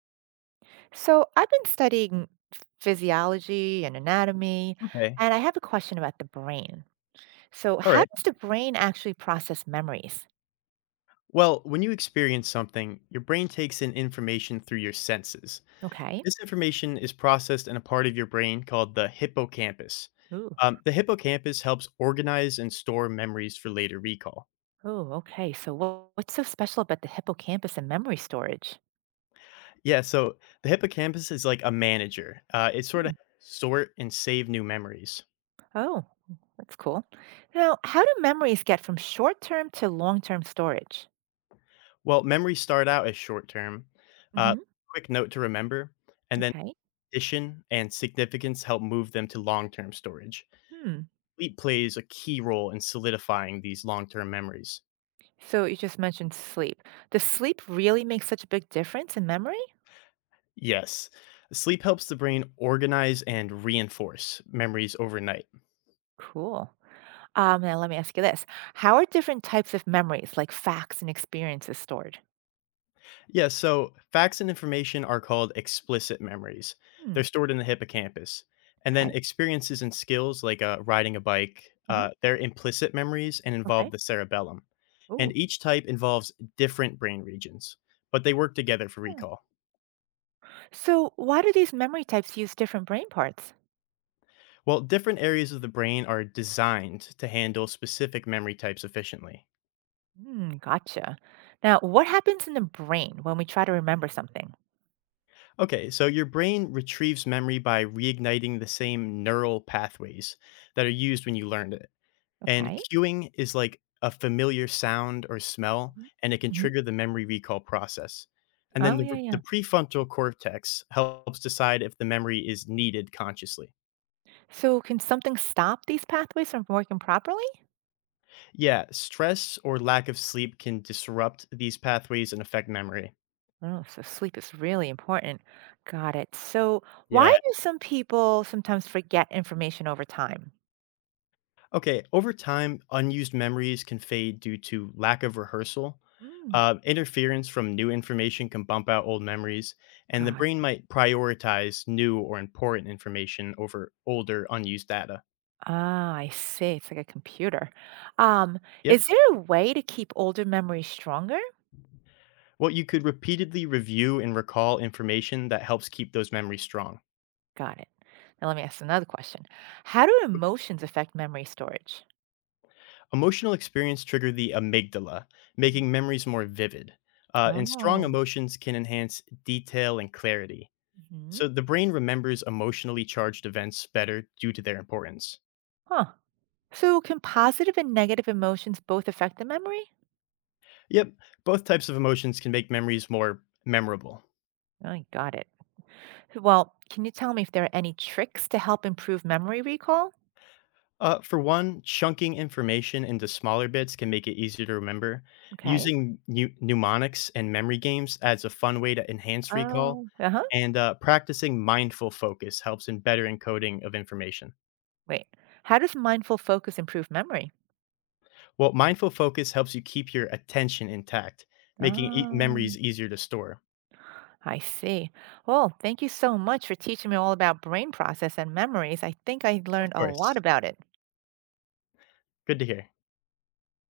So I've been studying physiology and anatomy, Okay. and I have a question about the brain. So All how right. does the brain actually process memories? Well, when you experience something, your brain takes in information through your senses. Okay. This information is processed in a part of your brain called the hippocampus. Ooh. The hippocampus helps organize and store memories for later recall. Ooh. Okay. So what's so special about the hippocampus and memory storage? Yeah, so the hippocampus is like a manager. It sort of Mm. sort and save new memories. Oh, that's cool. Now, how do memories get from short-term to long-term storage? Well, memories start out as short term, uh, Hmm. quick note to remember, and then Okay. addition and significance help move them to long term storage. Hmm. Sleep plays a key role in solidifying these long term memories. So you just mentioned sleep. Does sleep really make such a big difference in memory? Yes, sleep helps the brain organize and reinforce memories overnight. Cool. Now let me ask you this. How are different types of memories, like facts and experiences, stored? Yeah, so facts and information are called explicit memories. Hmm. They're stored in the hippocampus. And then Okay. experiences and skills like riding a bike, Uh-huh. They're implicit memories and involve Okay. the cerebellum. And Ooh. each type involves different brain regions, but they work together for Oh. recall. So why do these memory types use different brain parts? Well, different areas of the brain are designed to handle specific memory types efficiently. Hmm, gotcha. Now, what happens in the brain when we try to remember something? Okay, so your brain retrieves memory by reigniting the same neural pathways that are used when you learned it. And Okay. cueing is like a familiar sound or smell, and it can Mm-hmm. trigger the memory recall process. And then Oh, yeah, the yeah. prefrontal cortex helps decide if the memory is needed consciously. So can something stop these pathways from working properly? Yeah, stress or lack of sleep can disrupt these pathways and affect memory. Oh, so sleep is really important. Got it. So why Yeah. do some people sometimes forget information over time? Okay, over time, unused memories can fade due to lack of rehearsal. Mm, Interference from new information can bump out old memories, and the got brain might prioritize new or important information over older, unused data. Ah, I see. It's like a computer. Um, Yep. is there a way to keep older memories stronger? Well, you could repeatedly review and recall information that helps keep those memories strong. Got it. Now let me ask another question. How do emotions affect memory storage? Emotional experience trigger the amygdala, Mhm. making memories more vivid. And strong Oh. emotions can enhance detail and clarity. Hmm. So the brain remembers emotionally charged events better due to their importance. Huh. So can positive and negative emotions both affect the memory? Yep, both types of emotions can make memories more memorable. I got it. Well, can you tell me if there are any tricks to help improve memory recall? For one, chunking information into smaller bits can make it easier to remember. Okay. Using mnemonics and memory games adds a fun way to enhance recall, Oh, uh-huh. and practicing mindful focus helps in better encoding of information. Wait. How does mindful focus improve memory? Well, mindful focus helps you keep your attention intact, making memories Oh. easier to store. I see. Well, thank you so much for teaching me all about brain process and memories. I think I learned Of a course, lot about it. good to hear.